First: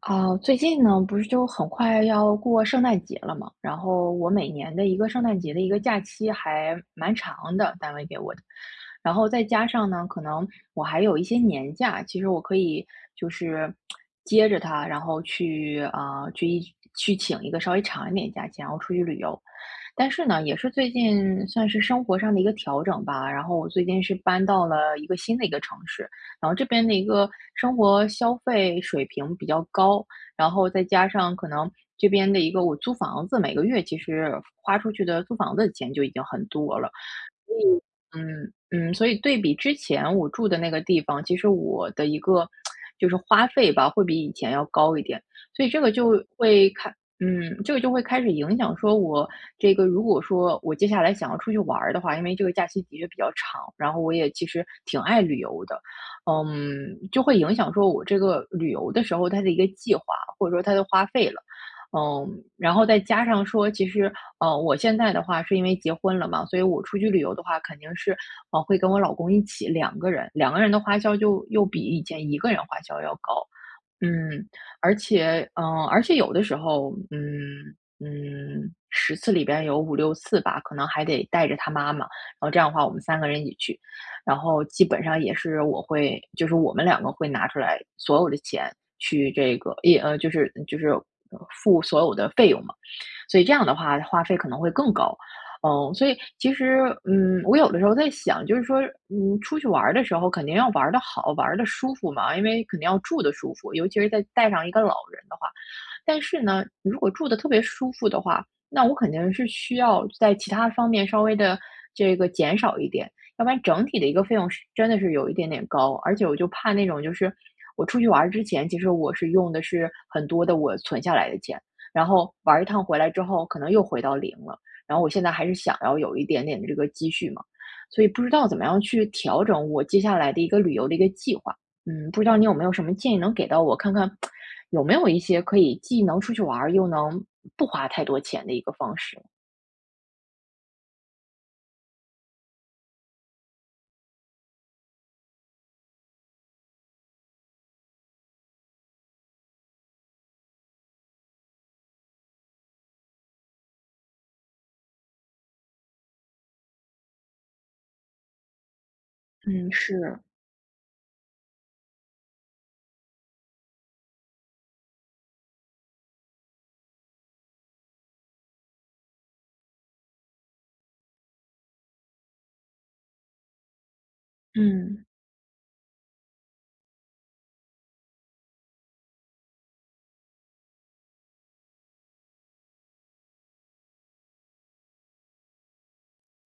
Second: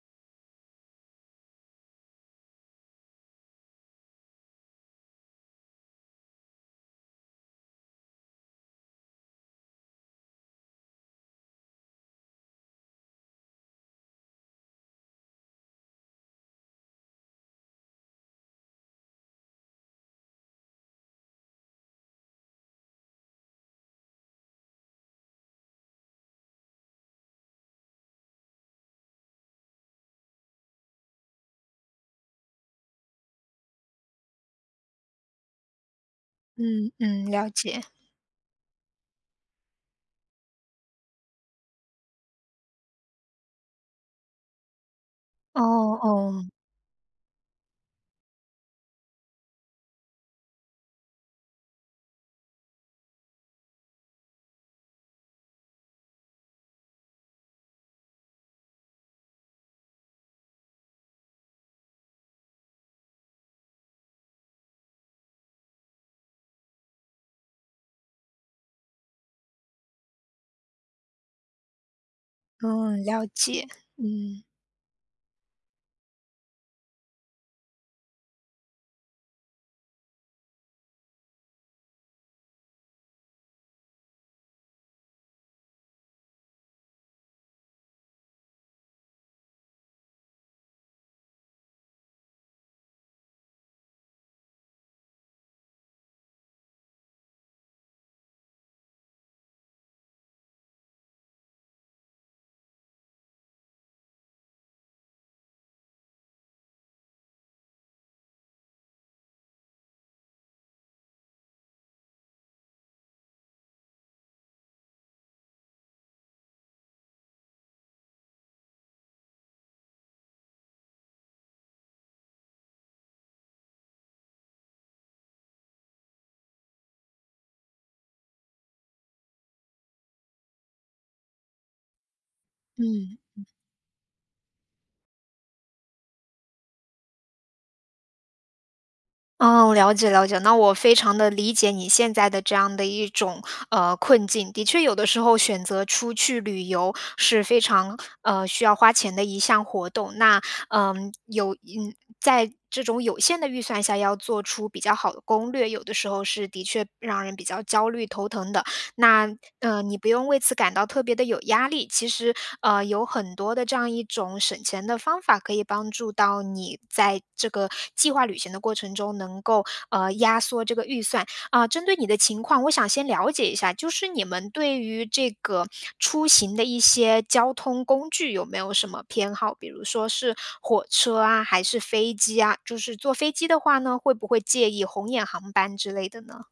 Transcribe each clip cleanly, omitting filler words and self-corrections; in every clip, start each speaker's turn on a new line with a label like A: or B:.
A: 啊，最近呢，不是就很快要过圣诞节了嘛，然后我每年的一个圣诞节的一个假期还蛮长的，单位给我的，然后再加上呢，可能我还有一些年假，其实我可以就是接着它，然后去请一个稍微长一点假期，然后出去旅游。但是呢，也是最近算是生活上的一个调整吧，然后我最近是搬到了一个新的城市，然后这边的一个生活消费水平比较高，然后再加上可能这边的一个我租房子，每个月其实花出去的租房子的钱就已经很多了。
B: 嗯嗯，了解。
A: 嗯嗯，所以对比之前我住的那个地方，其实我的一个就是花费吧，会比以前要高一点，
B: 哦
A: 所以这个就
B: 哦，
A: 会开，嗯，这个就会开始影响说我如果说我接下来想要出去玩儿的话，因为这个假期的确比较长，然后我也其实挺爱旅游的，就会影响说我这个旅游的时候它的一个计划，或者说它的花费了。然后再加上说，其实我现在的话是因为结婚了嘛，所以我出去旅游的话，肯定是，会跟我老公一起两个人，两个人的花销就又比以前一个人花销
B: 嗯，
A: 要
B: 了
A: 高。
B: 解。
A: 嗯，
B: 嗯
A: 而且有的时候，十次里边有五六次吧，可能还得带着他妈妈，然后这样的话我们三个人一起去。然后基本上也是就是我们两个会拿出来所有的钱去这个也呃，就是付所有的费用嘛，所以这样的话花费可能会更高。所以其实，我有的时候在想，就是说，出去玩儿的时候肯定要玩的好，玩的舒服嘛，因为肯定要住的舒服，尤其是再带上一个老人的话，但是呢，如果住的特别舒服的话，那我肯定是需要在其他方面稍微的这个减少一点，要不然整体的一个费用是真的是有一点点高。而且我就怕那种就是我出去玩儿之前，其实我是用的是很多的我存下来的钱，然后玩儿一趟回来之后可能又回到零了，然后我现在还是想要有一点点的这个积蓄嘛，所以不知道怎么样去调整我接下来的一个旅游的一个计划。不知道你有没有什么建议
B: 嗯，
A: 能给到我，看看有没有一些可以既能出去玩儿，又能不花太多钱的一个方式？
B: 哦，了解了解。那我非常的理解你现在的这样的一种，困境。的确有的时候选择出去旅游是非常，需要花钱的一项活动。那，嗯，有嗯，在这种有限的预算下要做出比较好的攻略，有的时候是的确让人比较焦虑头疼的。那，
A: 嗯，
B: 你不
A: 是，
B: 用为此感到特别的有压力，其实，有很多的这样一种省钱的方法，可以帮助到你在这个计划旅行的过程中能够，压缩这个预算。啊，针对你的情况，我想先了解一下，就是你们对
A: 嗯。
B: 于这个出行的一些交通工具有没有什么偏好？比如说是火车啊，还是飞机啊？就是坐飞机的话呢，会不会介意红眼航班之类的呢？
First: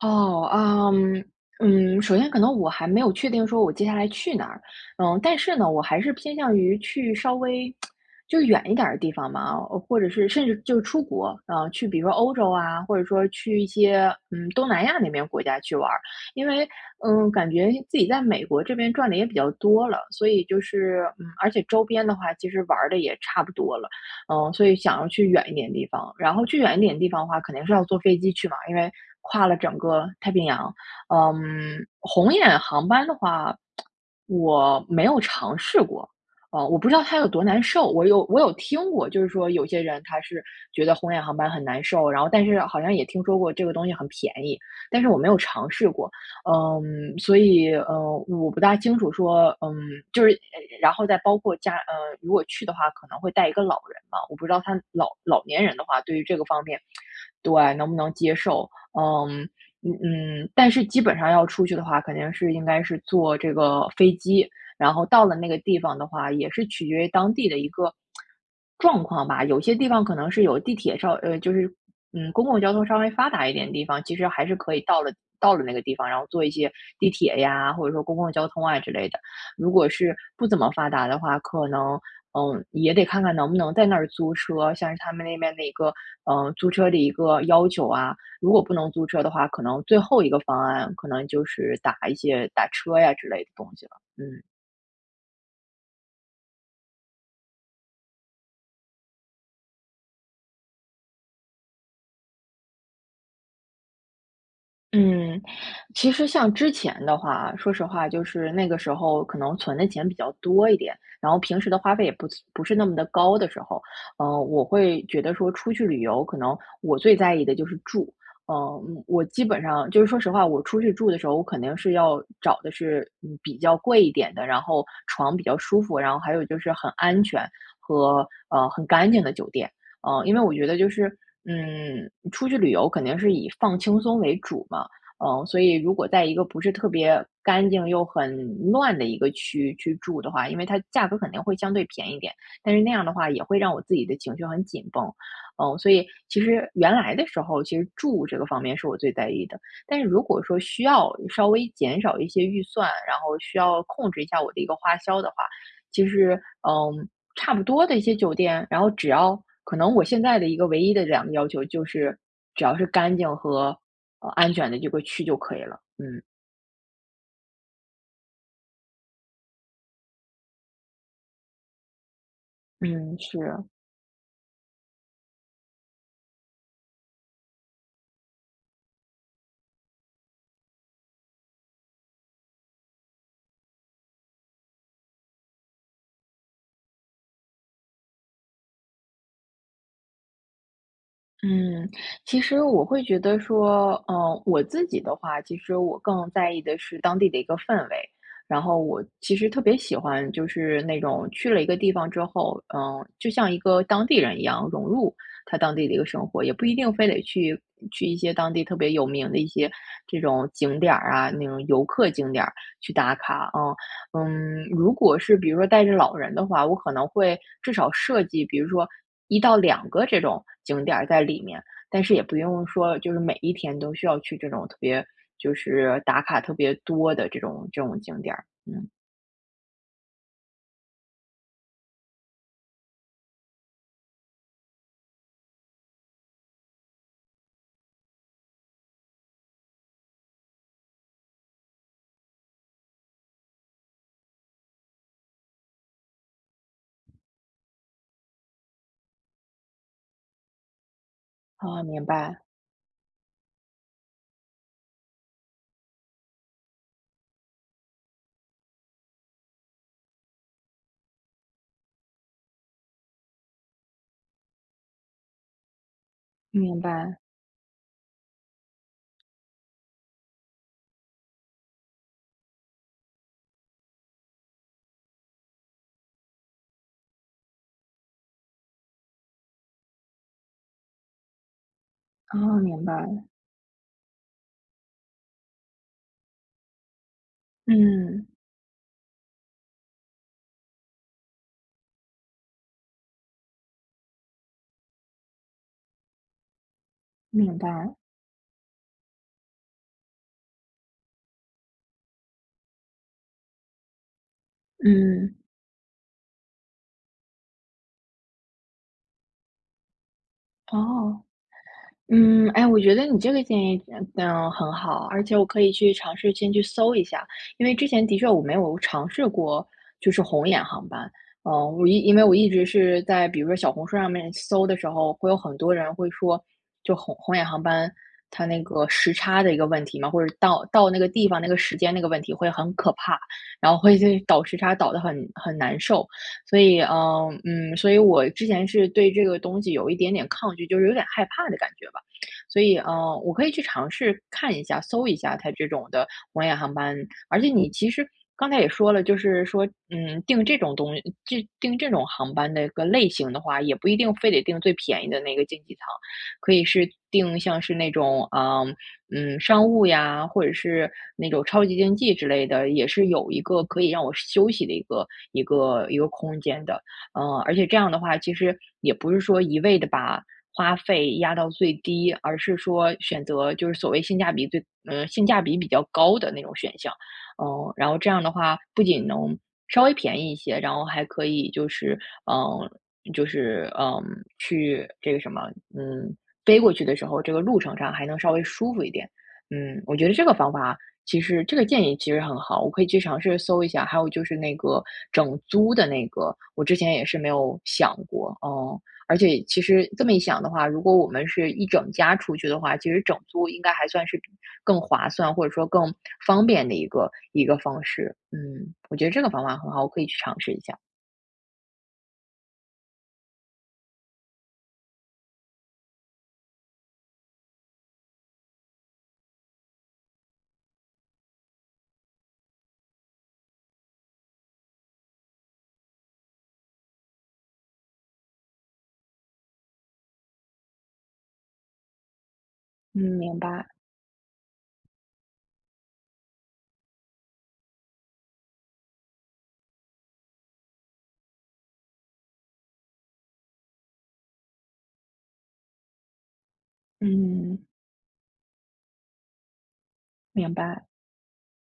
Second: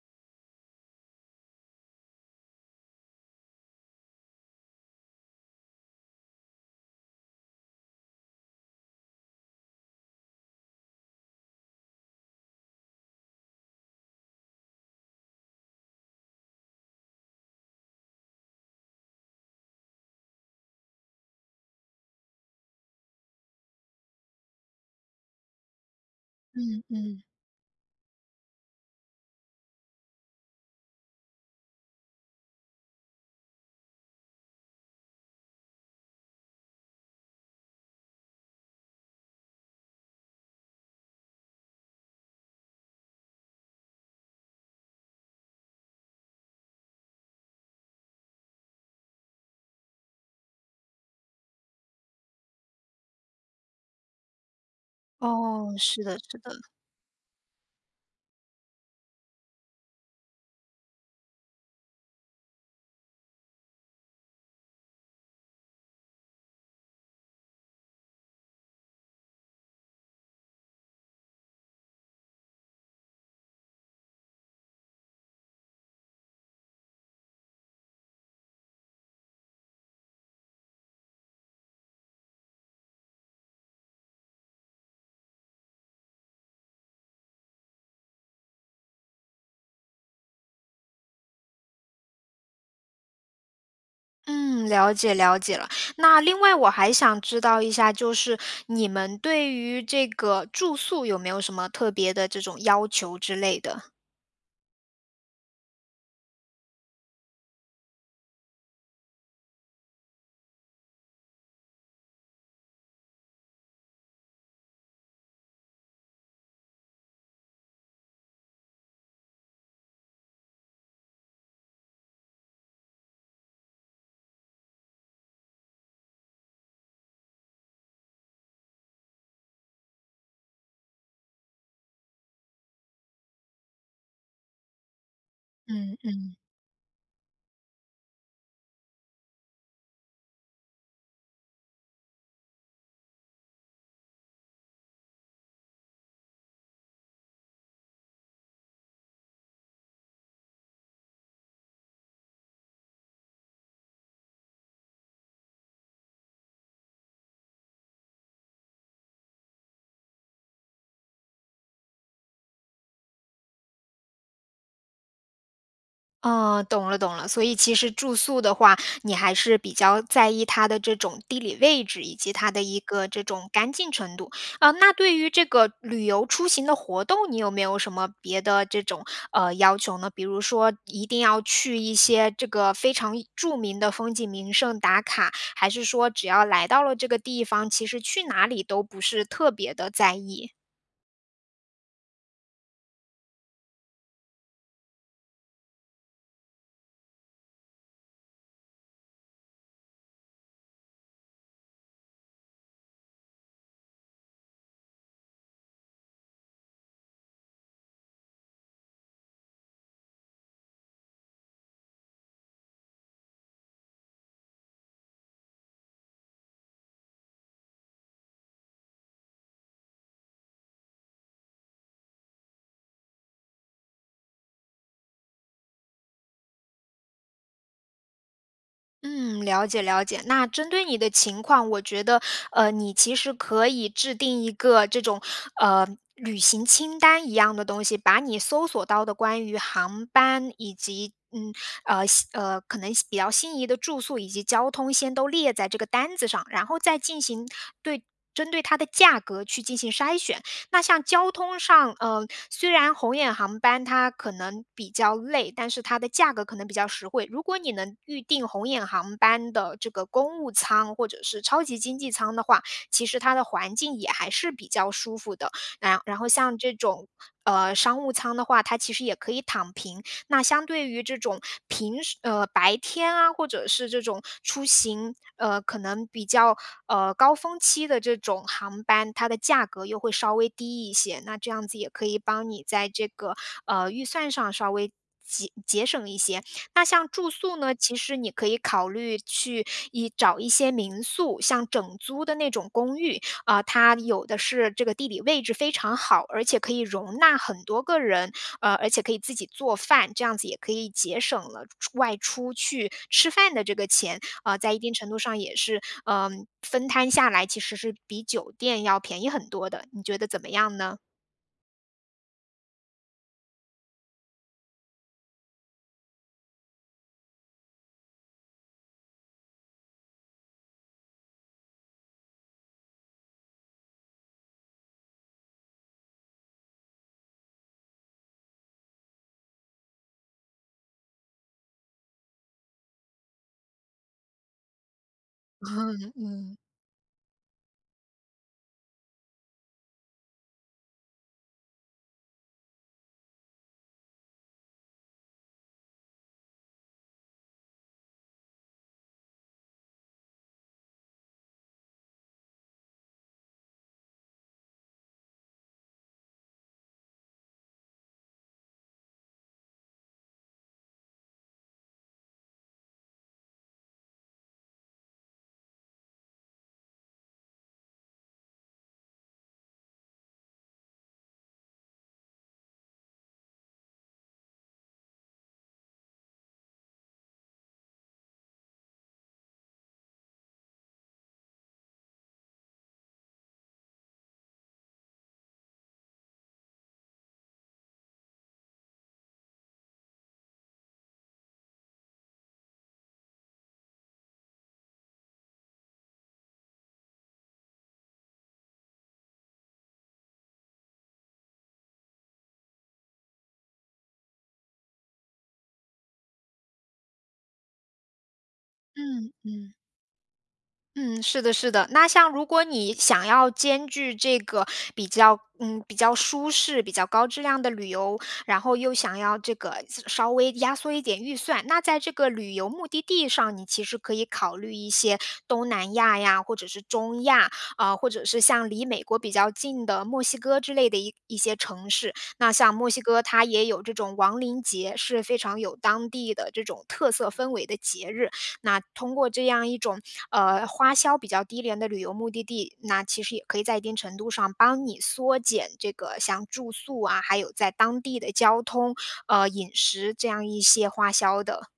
A: 哦，嗯，嗯，首先可能我还没有确定说我接下来去哪儿，嗯，但是呢，我还是偏向于去稍微就远一点儿的地方嘛，或者是甚至就是出国，啊，去比如说欧洲啊，或者说去一些东南亚那边国家去玩儿，因为感觉自己在美国这边转的也比较多了，所以就是而且周边的话其实玩儿的也差不多了。嗯，所以想要去远一点的地方。然后去远一
B: 嗯
A: 点的地方
B: 嗯。
A: 的话，肯定是要坐飞机去嘛，因为跨了整个太平洋。嗯，红眼航班的话，我没有尝试过，我不知道它有多难受。我有听过，就是说有些人他是觉得红眼航班很难受，然后但是好像也听说过这个东西很便宜，但是我没有尝试过。所以，我不大清楚说，就是，然后再包括如果去的话，可能会带一个老人嘛，我不知道老年
B: 哦，
A: 人的话，
B: 是
A: 对
B: 的
A: 于这
B: 是
A: 个
B: 的。
A: 方面，对，能不能接受？嗯嗯嗯，但是基本上要出去的话，肯定是应该是坐这个飞机，然后到了那个地方的话，也是取决于当地的一个状况吧。有些地方可能是有地铁就是公共交通稍微发达一点的地方，其实还是可以到了那个地方，然后坐一些地铁呀，或者说公共交通啊之类的。如果是不怎么发达的话，可能也得看看能不能在那儿租车，像是他们那边的一个租车的一个要求啊。如果不能租车的话，可能最后一个方案可能就是打一些打车呀之类的东西了。嗯。
B: 嗯，了解了解了。那另外我还想知道一下，就是你们对于这个住宿有没有什么特别的这种要求之类的？
A: 嗯，其实像之前的话，说实话，就是那个时候可能存的钱比较多一点，然后平时的花费也不是不是那么的高的时候，我会觉得说出去旅游，可能我最在意的就是住。嗯，我基本上就是说实话，我出去住的时候，我肯定是要找的是比较贵一点的，然后床比较舒服，然后还有就是很安全和很干净的酒店。因为我觉得就是，出去旅游肯定是以放轻松为主嘛，所以如
B: 嗯
A: 果在一
B: 嗯。
A: 个不是特别干净又很乱的一个区去住的话，因为它价格肯定会相对便宜一点，但是那样的话也会让我自己的情绪很紧绷，所以其实原来的时候，其实住这个方面是我最在意的，但是如果说需要稍微减少一些预算，然后需要控制一下我的一个花销的话，其实，差不多的一些酒店，然后只要可能我现在的一个唯一的两个要求就是，只要是干净和，安全的这个区就可以了。嗯，
B: 哦，懂了懂了，所以其实住宿的话，你还是比较在意它的这种地理位置，以及它的一个
A: 嗯，
B: 这种
A: 是。
B: 干净程度。呃，那对于这个旅游出行的活动，你有没有什么别的这种要求呢？比如说一定要去一些这个非常著名的风景名胜打卡，还是说只要来到了这个地方，其实去哪里都不是特别的在意？
A: 嗯，其实我会觉得说，我自己的话，其实我更在意的是当地的一个氛围。然后我其实特别喜欢，就是那种去了一个地方之后，就像一个当地人一样融入他当地的一个生活，也不一定非得去一些当地特别有名的一些这种景点儿啊，那种游客景点儿去打卡，如果是比如说带着老人的话，我可能会至少设计，比如说一到两个这种景点儿在里面，但是也不用说就是每一天都需要去这种特别就是打卡特别多的这种这种景点儿。嗯，
B: 嗯，了解了解。那针对你的情况，我觉得，你其实可以制定一个这种，呃，旅行清单一样的东西，把你搜索到的关于航班以及呃，可能比较心仪的住宿以及交通先都列在这个单子上，然后再进行对针对它的价格去进行筛选。那像交通
A: 哦，
B: 上，
A: 明白，
B: 虽然红眼航班它可能比较累，但是它的价格可能比较实惠。如果你能预定红眼航班的这个公务舱或者是超级经济舱的话，其实它的环境也还是比较舒服的。然然后像这
A: 明
B: 种。
A: 白，
B: 商务舱的话，它其实也可以躺平，那相对于这种平时白天啊，或者是这种出行可能比较高峰期的这种航班，它的价格又会稍微低一些。那这样子也可以帮
A: 哦，
B: 你
A: 明
B: 在这
A: 白，
B: 个预算上稍微。节节省一些，那像住宿呢，其实
A: 嗯，
B: 你可以考虑去找一些民宿，像整租的那种公寓，啊，它有的是这个地理位置非常好，而且可以容纳
A: 明
B: 很多
A: 白，
B: 个人，而且可以自己做饭，这样子也可以节省了出外出去吃饭的这个钱，在一定程度
A: 嗯，
B: 上也是，嗯，分摊下来其实是比酒店要便宜很多的，你觉得怎么样呢？
A: 哦。哎，我觉得你这个建议很好，而且我可以去尝试先去搜一下，因为之前的确我没有尝试过，就是红眼航班。嗯，因为我一直是在比如说小红书上面搜的时候，会有很多人会说，就红眼航班它那个时差的一个问题嘛，或者到那个地方那个时间那个问题会很可怕，然后会就倒时差倒得很 难受。
B: 嗯嗯。
A: 所以，嗯嗯，所以我之前是对这个东西有一点点抗拒，就是有点害怕的感觉吧。所以，我可以去尝试看一下、搜一下它这种的红眼航班。而且你其实刚才也说了，就是说，订这种东西，订这种航班的一个类型的话，也不一定非得订最便宜的那个经济舱，可以是订像是那种，啊，嗯，商务呀，或者是那种超级经济之类的，也是有一个可以让我休息的一个空间的。嗯，而且这样的话，其实也不是说一味的把花费压到最低，而是说选择就是所谓性价比最性价比比较高的那种选项。嗯，然后这样的话，不仅能稍微便宜一些，然后还可以就是，嗯，就是，嗯，去这个什么，嗯，飞过去的时候，这个路程上还能稍微舒服一点。嗯，我觉得这个方法其实这个建议其实很好，我可以去尝试搜一下。还有就是那个整租的那个，我之前也是没有想过，嗯。而且其实这么一想的话，如果我们是一整家出去的话，其实整租应该还算是比更划算，或者说更方便的一个方式。嗯，我觉得这个
B: 嗯
A: 方法很
B: 嗯。
A: 好，我可以去尝试一下。
B: 嗯，是的，是的。那像如果你想要兼具这个比较，嗯，比较舒适、比较高质量的旅游，然后又想要这个稍微压缩一点预算，那在这个旅游目的地上，你其实可以考虑一些东南亚呀，或者是中亚啊、或者是像离美国比较近的墨西哥之类的一些城市。那像墨
A: 嗯，
B: 西哥，
A: 明
B: 它也
A: 白，
B: 有这种亡灵节，是非常有当地的这种特色氛围的节日。那通过这样一种花销比较低廉的旅游目的地，那其实也可以在一定程度上帮你缩减这个像住宿啊，还有
A: 嗯，
B: 在当地的交通、饮食这样
A: 明
B: 一
A: 白。
B: 些花销的。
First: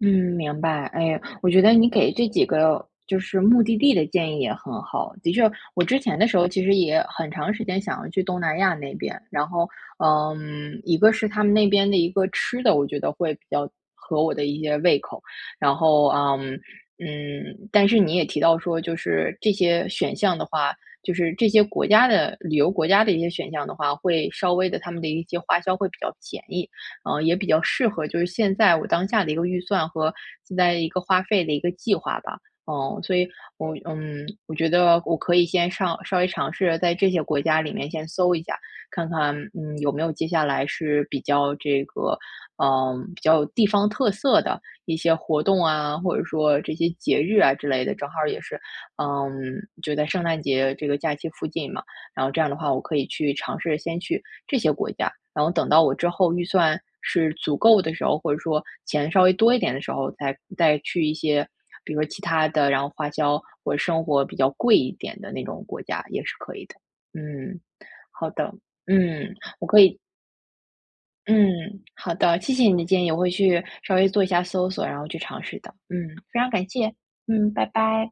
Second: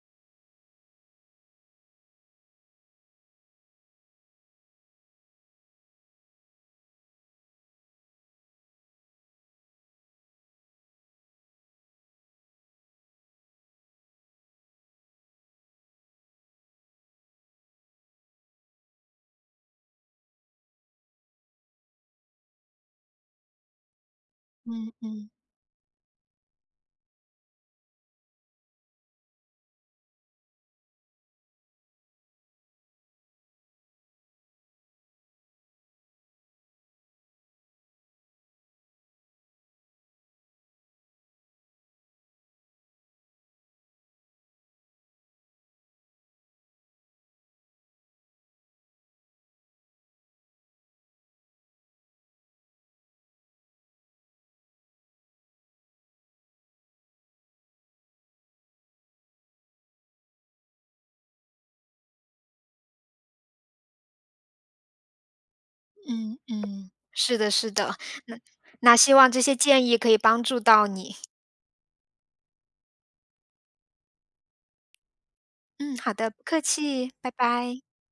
A: 嗯，明白。哎呀我觉得你给这几个就是目的地的建议也很好。的确，我之前的时候其实也很长时间想要去东南亚那边，然后，嗯，一个是他们那边的一个吃的，我觉得会比较合我的一些胃口，然后，嗯嗯，但是你也提到说，就是这些选项的话，就是这些国家的旅游国家的一些选项的话，会稍微的他
B: 嗯
A: 们的一
B: 嗯
A: 些花销会比较便宜。呃，也比较适合就是现在我当下的一个预算和现在一个花费的一个计划吧。嗯，所以我我觉得我可以先上稍微尝试在这些国家里面先搜一下，看看有没有接下来是比较这个比较有地方特色的一些活动啊，或者说这些节日啊之类的，正好儿也是嗯就在圣诞节这个假期附近嘛。然后这样的话，我可以去尝试先去这些国家，然后等到我之后预算是足够的时候，或者说钱稍微多一点的时候，再去一些，比如说其他的，然后花销或者生活比较贵一点的那种国家也是
B: 嗯
A: 可以的。
B: 嗯，是的，
A: 嗯，
B: 是的，
A: 好
B: 那
A: 的，
B: 那希望
A: 嗯，
B: 这些
A: 我可
B: 建议
A: 以，
B: 可以帮助到你。
A: 嗯，好的，谢谢你的建议，我会去稍微做一下搜索，然后去尝试的。嗯，
B: 嗯，好的，不
A: 非常
B: 客
A: 感谢，
B: 气，拜
A: 嗯，拜
B: 拜。
A: 拜。